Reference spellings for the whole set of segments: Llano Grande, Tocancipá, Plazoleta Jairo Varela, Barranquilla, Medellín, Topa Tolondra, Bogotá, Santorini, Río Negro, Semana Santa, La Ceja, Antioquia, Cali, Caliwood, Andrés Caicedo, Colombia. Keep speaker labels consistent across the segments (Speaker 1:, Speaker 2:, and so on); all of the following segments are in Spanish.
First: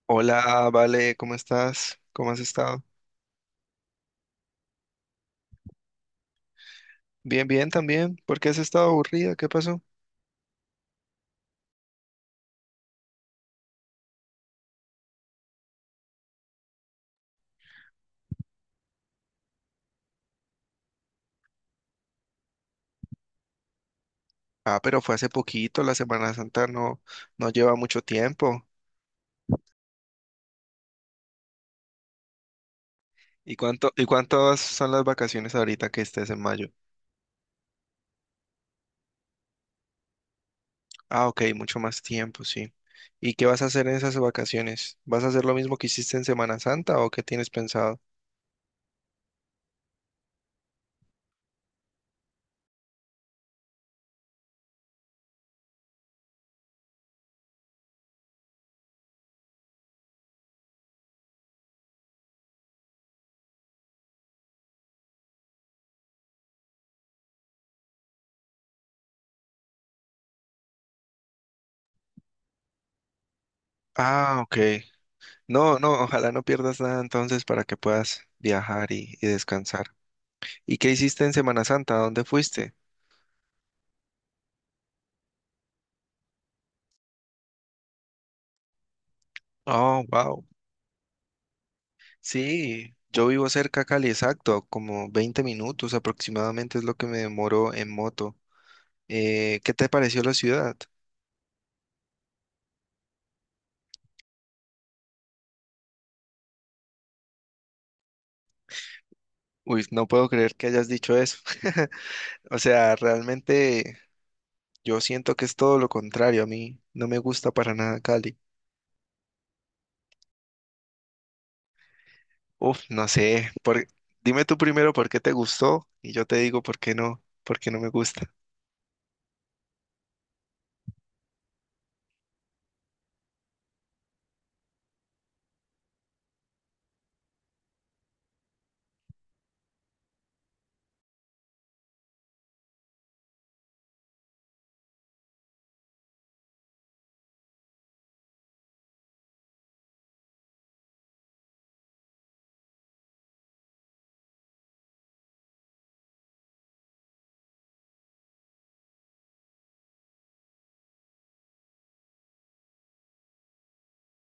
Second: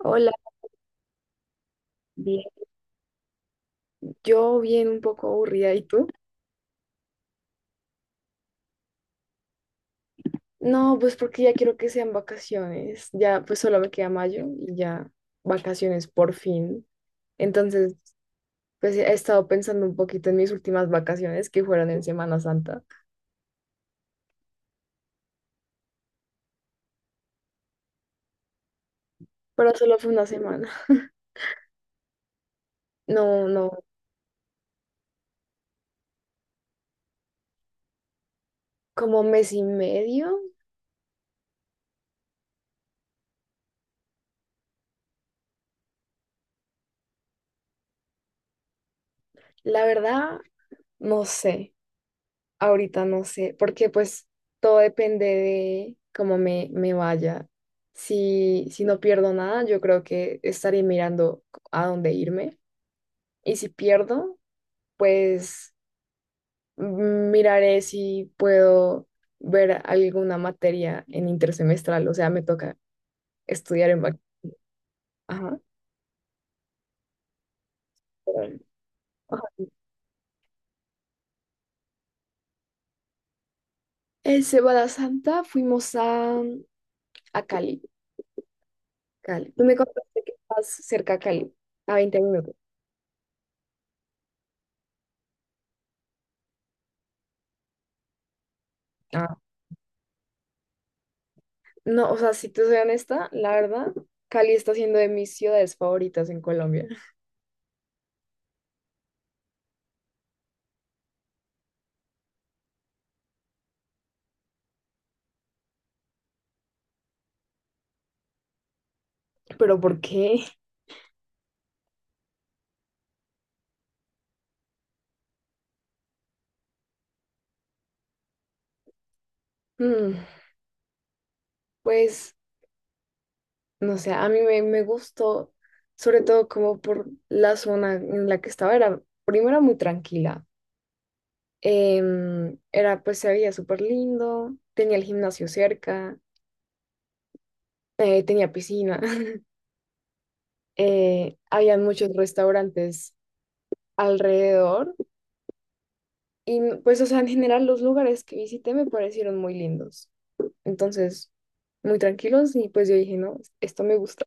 Speaker 1: Hola,
Speaker 2: Hola, Vale, ¿cómo estás? ¿Cómo has
Speaker 1: bien.
Speaker 2: estado?
Speaker 1: Yo bien un poco aburrida, ¿y tú?
Speaker 2: Bien, bien también. ¿Por qué has estado aburrida? ¿Qué pasó?
Speaker 1: No, pues porque ya quiero que sean vacaciones. Ya, pues solo me queda mayo y ya vacaciones por fin. Entonces, pues he estado pensando un poquito en mis últimas vacaciones que fueron en Semana Santa,
Speaker 2: Ah, pero fue hace poquito, la Semana Santa no, no lleva mucho tiempo.
Speaker 1: pero solo fue una semana. No,
Speaker 2: ¿Y
Speaker 1: no,
Speaker 2: cuánto, y cuántas son las vacaciones ahorita que estés en mayo?
Speaker 1: como mes y medio.
Speaker 2: Ah, ok, mucho más tiempo, sí. ¿Y qué vas a hacer en esas vacaciones? ¿Vas a hacer lo mismo que hiciste en Semana Santa o qué tienes pensado?
Speaker 1: La verdad, no sé. Ahorita no sé, porque pues todo depende de cómo me vaya. Si no pierdo nada, yo creo que estaré mirando a dónde irme. Y si pierdo, pues miraré si puedo ver alguna materia en intersemestral. O sea, me toca estudiar en...
Speaker 2: Ah, ok.
Speaker 1: Ajá.
Speaker 2: No, no, ojalá no pierdas nada entonces para que puedas
Speaker 1: pero-
Speaker 2: viajar y
Speaker 1: ajá.
Speaker 2: descansar. ¿Y qué hiciste en Semana Santa? ¿A dónde fuiste?
Speaker 1: En Semana Santa fuimos a Cali. Cali. Tú me
Speaker 2: Oh,
Speaker 1: contaste que
Speaker 2: wow.
Speaker 1: estás cerca a Cali, a 20 minutos.
Speaker 2: Sí, yo vivo cerca a Cali, exacto, como 20 minutos aproximadamente es lo que me demoro en moto. ¿Qué te pareció la ciudad?
Speaker 1: No, o sea, si te soy honesta, la verdad, Cali está siendo de mis ciudades favoritas en Colombia.
Speaker 2: Uy, no puedo creer que hayas dicho eso. O sea, realmente yo siento que es todo lo contrario. A mí no me gusta para nada Cali.
Speaker 1: ¿Pero por qué?
Speaker 2: Uf, no sé. Dime tú primero por qué te gustó y yo te digo por qué no me gusta.
Speaker 1: Mm, pues, no sé, a mí me gustó, sobre todo como por la zona en la que estaba. Era, primero, era muy tranquila. Era, pues, se veía súper lindo, tenía el gimnasio cerca, tenía piscina, habían muchos restaurantes alrededor. Y, pues, o sea, en general, los lugares que visité me parecieron muy lindos. Entonces, muy tranquilos y pues yo dije, no, esto me gusta.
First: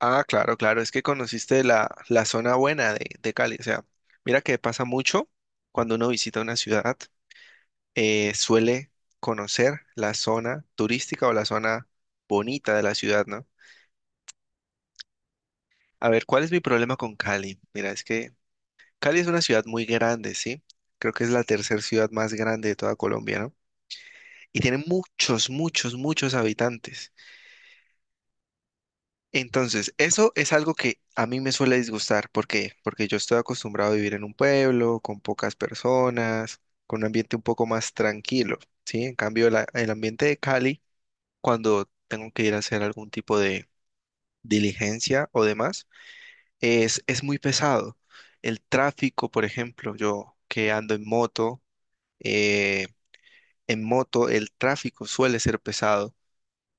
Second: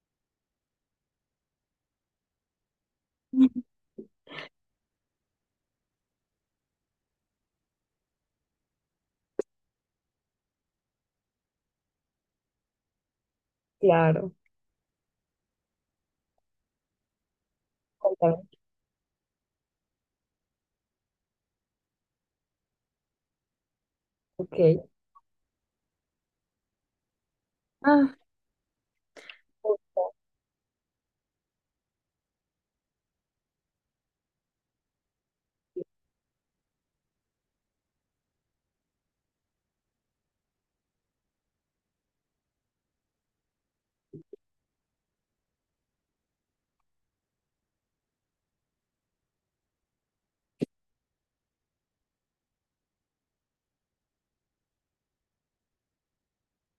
Speaker 2: Ah, claro, claro, es que conociste la zona buena de Cali. O sea, mira que pasa mucho cuando uno visita una ciudad. Suele conocer la zona turística o la zona bonita de la ciudad, ¿no?
Speaker 1: Claro,
Speaker 2: A ver, ¿cuál es mi problema con Cali? Mira, es que
Speaker 1: cuéntame.
Speaker 2: Cali es una ciudad muy grande, ¿sí? Creo que es la tercera ciudad más grande de toda Colombia, ¿no? Y tiene
Speaker 1: Ok.
Speaker 2: muchos, muchos, muchos habitantes.
Speaker 1: Ah,
Speaker 2: Entonces,
Speaker 1: justo.
Speaker 2: eso es algo que a mí me suele disgustar. ¿Por qué? Porque yo estoy acostumbrado a vivir en un pueblo, con pocas personas, con un ambiente un poco más tranquilo, ¿sí? En cambio, el ambiente de Cali cuando tengo que ir a hacer algún tipo de diligencia o demás, es muy pesado. El tráfico, por ejemplo, yo que ando eh, en moto el tráfico suele ser pesado.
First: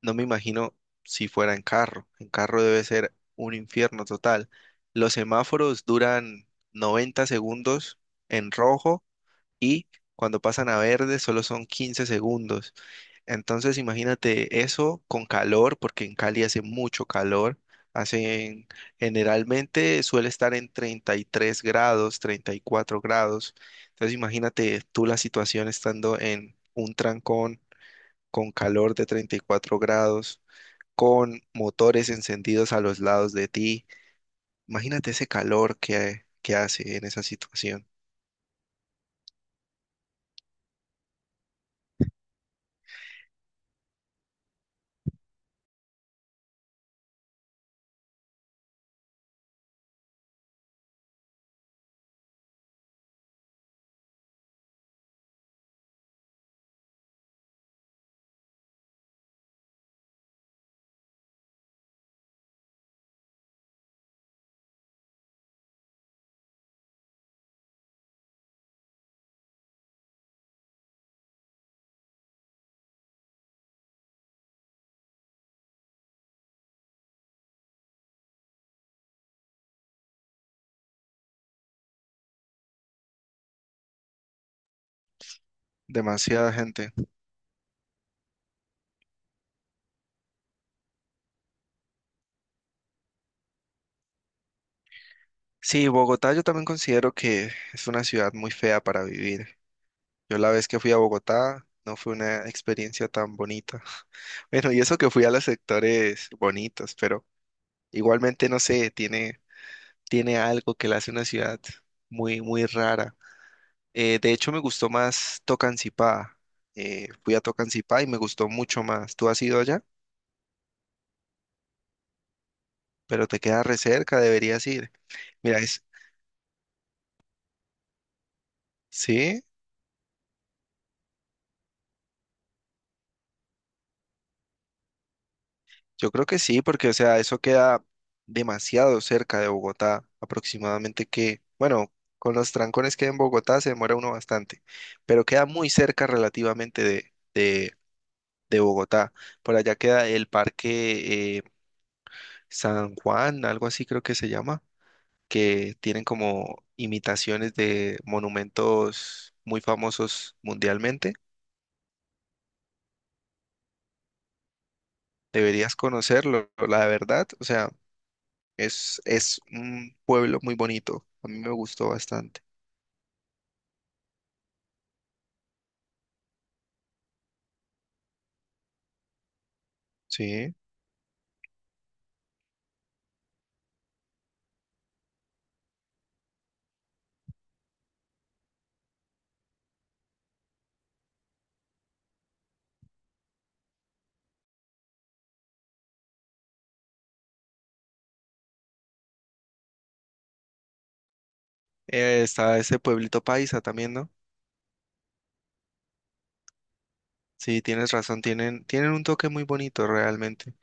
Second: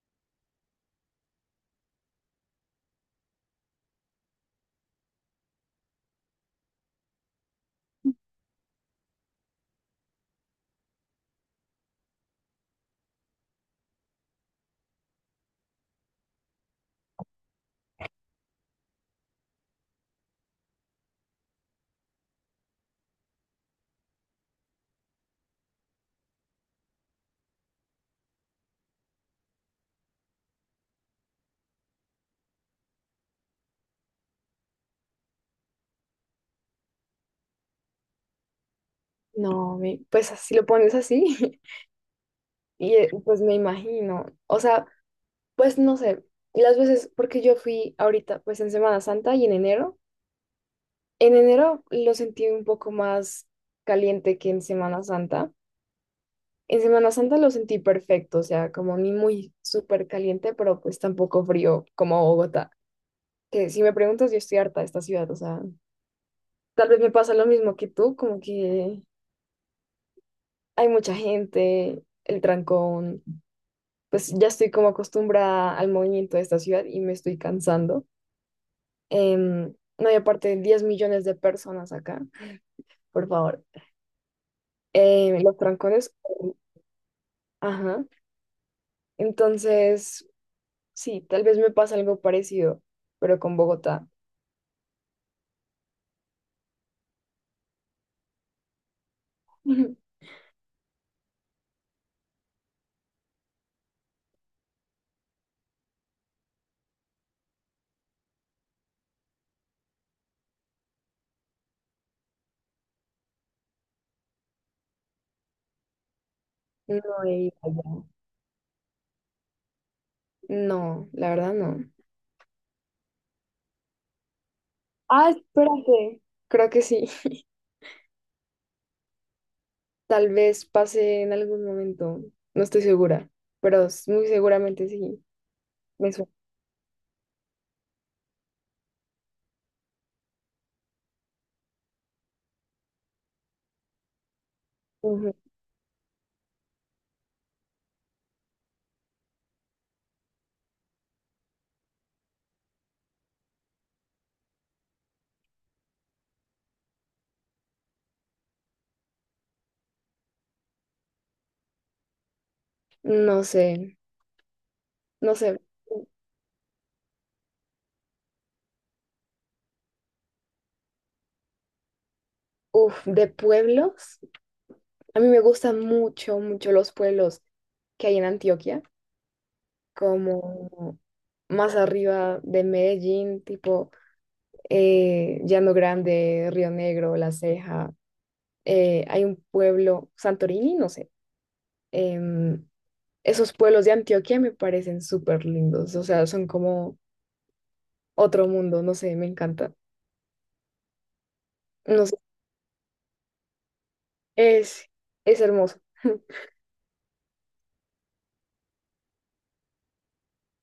Speaker 2: No me imagino si fuera en carro. En carro debe ser un infierno total. Los semáforos duran 90 segundos en rojo y cuando pasan a verde solo son 15 segundos. Entonces imagínate eso con calor, porque en Cali hace mucho calor. Hacen, generalmente suele estar en 33 grados, 34 grados. Entonces imagínate tú la situación estando en un trancón con calor de 34 grados, con motores encendidos a los lados de ti. Imagínate ese calor que hace en esa situación.
Speaker 1: No, pues así lo pones así y pues me imagino, o sea, pues no sé, las veces, porque yo fui ahorita, pues en Semana Santa y en enero lo sentí un poco más caliente que en Semana Santa. En Semana Santa lo sentí perfecto, o sea, como ni muy súper caliente, pero pues tampoco frío como Bogotá, que si me preguntas, yo estoy harta de esta ciudad, o sea, tal vez me pasa lo mismo que tú, como que hay mucha gente, el trancón, pues ya estoy como acostumbrada al movimiento de esta ciudad y me estoy cansando. No hay aparte de 10 millones de personas acá, por favor. Los trancones,
Speaker 2: Demasiada gente.
Speaker 1: ajá. Entonces, sí, tal vez me pasa algo parecido, pero con Bogotá.
Speaker 2: Sí, Bogotá yo también considero que es una ciudad muy fea para vivir. Yo la vez que fui a Bogotá no fue una experiencia tan bonita. Bueno, y eso que fui a los sectores bonitos, pero igualmente no sé, tiene algo que la hace una ciudad muy, muy rara. De hecho, me gustó más Tocancipá.
Speaker 1: No
Speaker 2: Eh,
Speaker 1: he
Speaker 2: fui a
Speaker 1: ido
Speaker 2: Tocancipá
Speaker 1: allá.
Speaker 2: y me gustó mucho más. Tú has ido allá,
Speaker 1: No, la verdad no.
Speaker 2: pero te queda re cerca, deberías ir.
Speaker 1: Ah,
Speaker 2: Mira, es,
Speaker 1: espérate. Creo que sí.
Speaker 2: ¿sí?
Speaker 1: Tal vez pase en algún momento, no estoy segura, pero muy seguramente sí.
Speaker 2: Yo
Speaker 1: Me
Speaker 2: creo
Speaker 1: suena.
Speaker 2: que sí, porque, o sea, eso queda demasiado cerca de Bogotá, aproximadamente que, bueno, con los trancones que hay en Bogotá se demora uno bastante, pero
Speaker 1: Ujú.
Speaker 2: queda muy cerca relativamente de Bogotá. Por allá queda el Parque San Juan, algo así creo que se llama, que tienen como imitaciones de monumentos muy famosos mundialmente.
Speaker 1: No sé, no sé.
Speaker 2: Deberías conocerlo, la verdad, o sea. Es un pueblo muy bonito. A mí me gustó bastante.
Speaker 1: Uf, de pueblos. A mí me gustan mucho, mucho los pueblos que hay en Antioquia,
Speaker 2: Sí.
Speaker 1: como más arriba de Medellín, tipo Llano Grande, Río Negro, La Ceja. Hay un pueblo, Santorini, no sé. em, Esos pueblos de Antioquia me parecen súper lindos, o sea, son como otro mundo, no sé, me encanta. No sé,
Speaker 2: Está ese pueblito paisa también, ¿no?
Speaker 1: es, es hermoso.
Speaker 2: Sí, tienes razón. Tienen un toque muy bonito realmente.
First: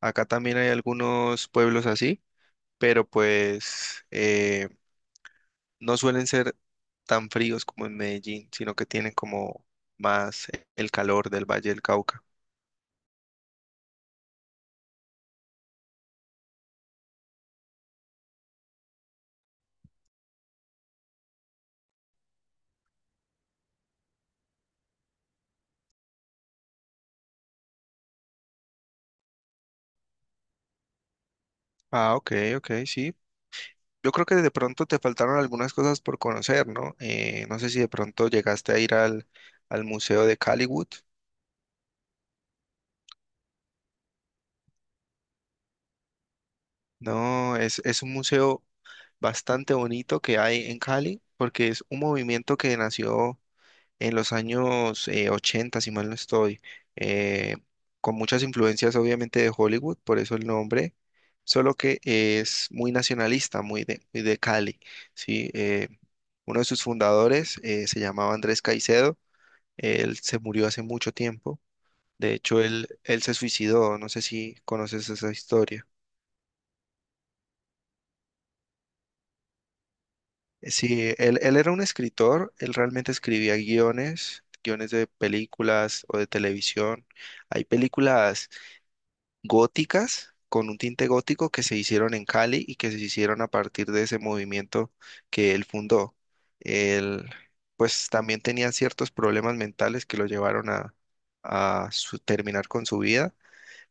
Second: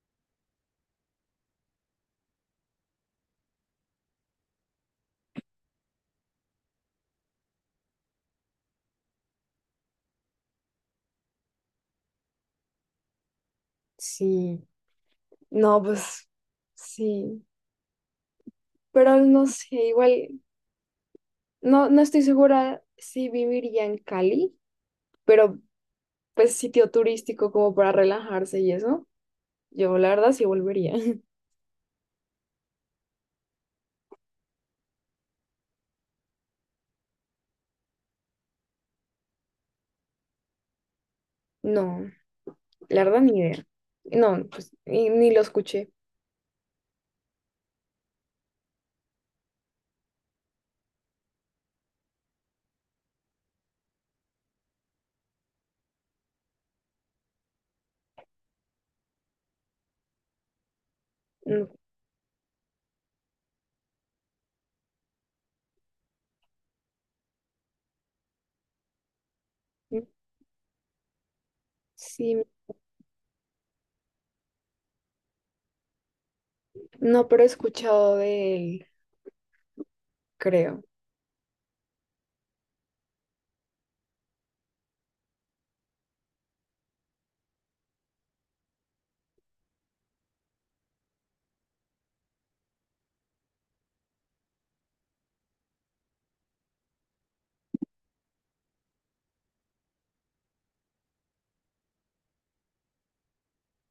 Speaker 2: Acá también hay algunos pueblos así, pero pues no suelen ser tan fríos como en Medellín, sino que tienen como más el calor del Valle del Cauca.
Speaker 1: Sí, no, pues sí, pero no sé, igual, no, no estoy segura si viviría en Cali, pero pues sitio turístico como para relajarse y eso, yo la verdad sí volvería.
Speaker 2: Ah, ok, ok, sí. Yo creo que de pronto te faltaron algunas cosas por conocer, ¿no? No sé si de pronto llegaste a ir al Museo de Caliwood.
Speaker 1: No, la verdad ni idea. No, pues ni lo escuché.
Speaker 2: No, es un museo bastante bonito que hay en Cali, porque es un movimiento que nació en los años 80, si mal no estoy, eh, con muchas influencias obviamente de Hollywood, por eso el nombre,
Speaker 1: Mm,
Speaker 2: solo que es muy nacionalista, muy de Cali, ¿sí? Uno de sus fundadores se llamaba Andrés Caicedo.
Speaker 1: mm,
Speaker 2: Él se murió hace mucho tiempo. De
Speaker 1: sí,
Speaker 2: hecho, él se suicidó. No sé si conoces esa historia.
Speaker 1: no, pero he escuchado de él,
Speaker 2: Eh,
Speaker 1: creo.
Speaker 2: Sí, él era un escritor. Él realmente escribía guiones de películas o de televisión. Hay películas góticas con un tinte gótico que se hicieron en Cali y que se hicieron a partir de ese movimiento que él fundó. Él, pues, también tenía ciertos problemas mentales que lo llevaron a terminar con su vida,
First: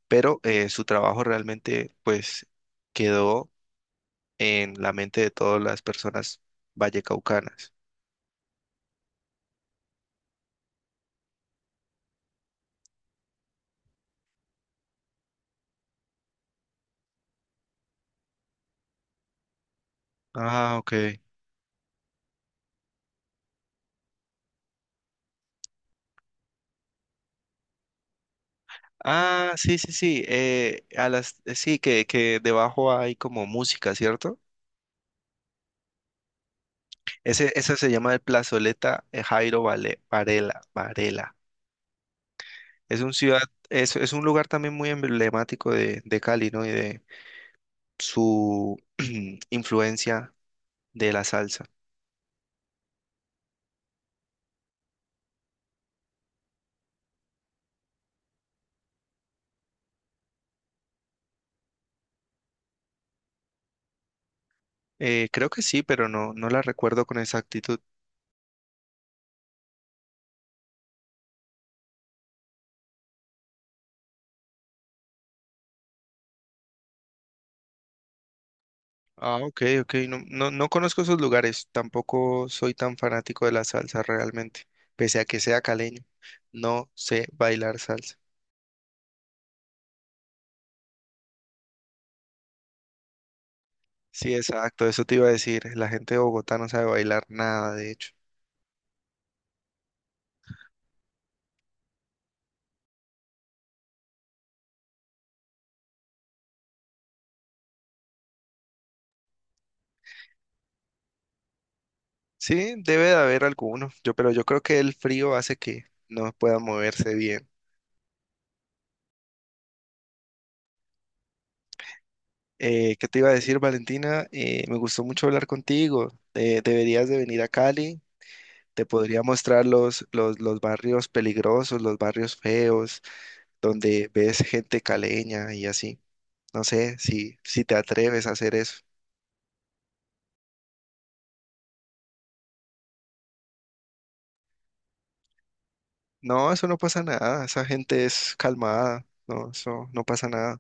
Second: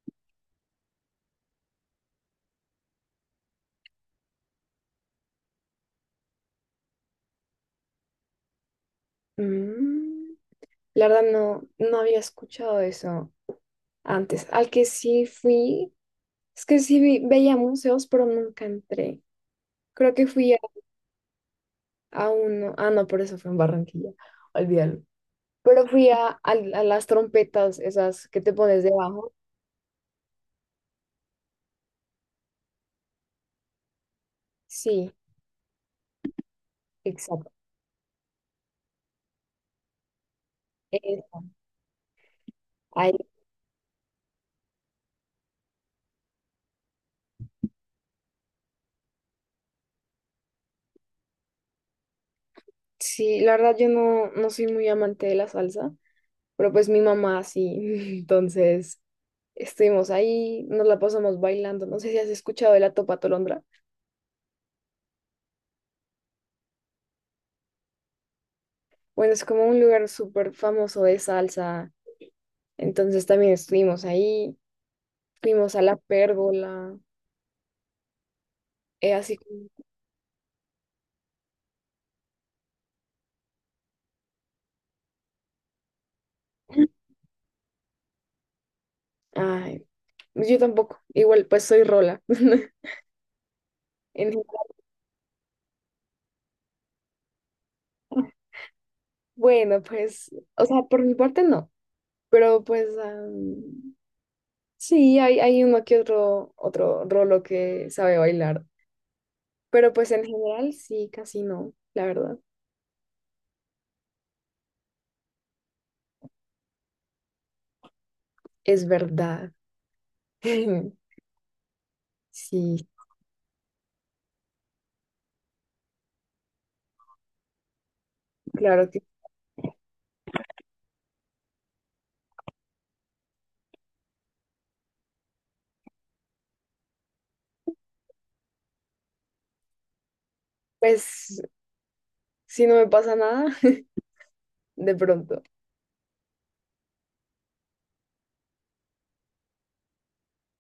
Speaker 2: pero su trabajo realmente pues quedó en la mente de todas las personas vallecaucanas.
Speaker 1: Mm, la verdad no había escuchado eso antes. Al que sí fui, es que sí veía museos, pero nunca entré. Creo que fui a,
Speaker 2: Ah, ok.
Speaker 1: a uno, ah, no, por eso fue en Barranquilla, olvídalo. Pero fui a las trompetas, esas que te pones debajo.
Speaker 2: Ah, sí, sí, sí. A las, sí, que debajo hay como música, ¿cierto?
Speaker 1: Sí,
Speaker 2: Ese,
Speaker 1: exacto.
Speaker 2: esa se llama el Plazoleta Jairo Vale- Varela,
Speaker 1: Eh,
Speaker 2: Varela. Es un
Speaker 1: Ahí,
Speaker 2: ciudad, es un lugar también muy emblemático de Cali, ¿no? Y de su influencia de la salsa.
Speaker 1: sí, la verdad yo no soy muy amante de la salsa, pero pues mi mamá sí, entonces estuvimos ahí, nos la pasamos bailando. No sé si has escuchado de la Topa Tolondra.
Speaker 2: Creo que sí, pero no la recuerdo con exactitud.
Speaker 1: Bueno, es como un lugar súper famoso de salsa. Entonces también estuvimos ahí, fuimos a la pérgola,
Speaker 2: Ah,
Speaker 1: así
Speaker 2: ok,
Speaker 1: como,
Speaker 2: ok. No, no, no conozco esos lugares. Tampoco soy tan fanático de la salsa realmente. Pese a que sea caleño, no sé bailar salsa.
Speaker 1: ay, pues, yo tampoco, igual pues soy rola. En
Speaker 2: Sí,
Speaker 1: general.
Speaker 2: exacto. Eso te iba a decir. La gente de Bogotá no sabe bailar nada, de hecho.
Speaker 1: Bueno, pues, o sea, por mi parte no, pero pues sí, hay uno que otro rolo que sabe bailar, pero pues en general sí, casi no, la verdad,
Speaker 2: Sí, debe de haber alguno. Pero yo creo que el frío hace que no pueda moverse bien.
Speaker 1: es verdad. Sí,
Speaker 2: ¿Qué te iba a decir, Valentina? Me gustó mucho hablar contigo. Deberías de venir a Cali. Te
Speaker 1: claro que,
Speaker 2: podría mostrar los barrios peligrosos, los barrios feos donde ves gente caleña y así. No sé si, te atreves a hacer eso.
Speaker 1: pues, si no me pasa nada, de pronto.
Speaker 2: No, eso no pasa nada. Esa gente es calmada. No, eso no pasa nada.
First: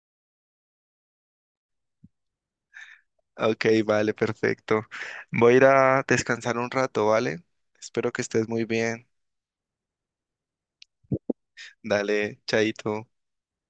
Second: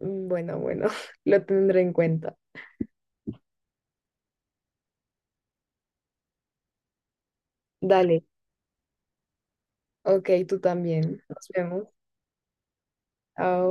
Speaker 1: Mm, bueno, bueno, lo tendré en cuenta.
Speaker 2: Ok, vale, perfecto. Voy a ir a descansar un rato, ¿vale? Espero que
Speaker 1: Dale,
Speaker 2: estés muy bien.
Speaker 1: ok, tú también. Nos vemos.
Speaker 2: Dale, chaito.
Speaker 1: Chao.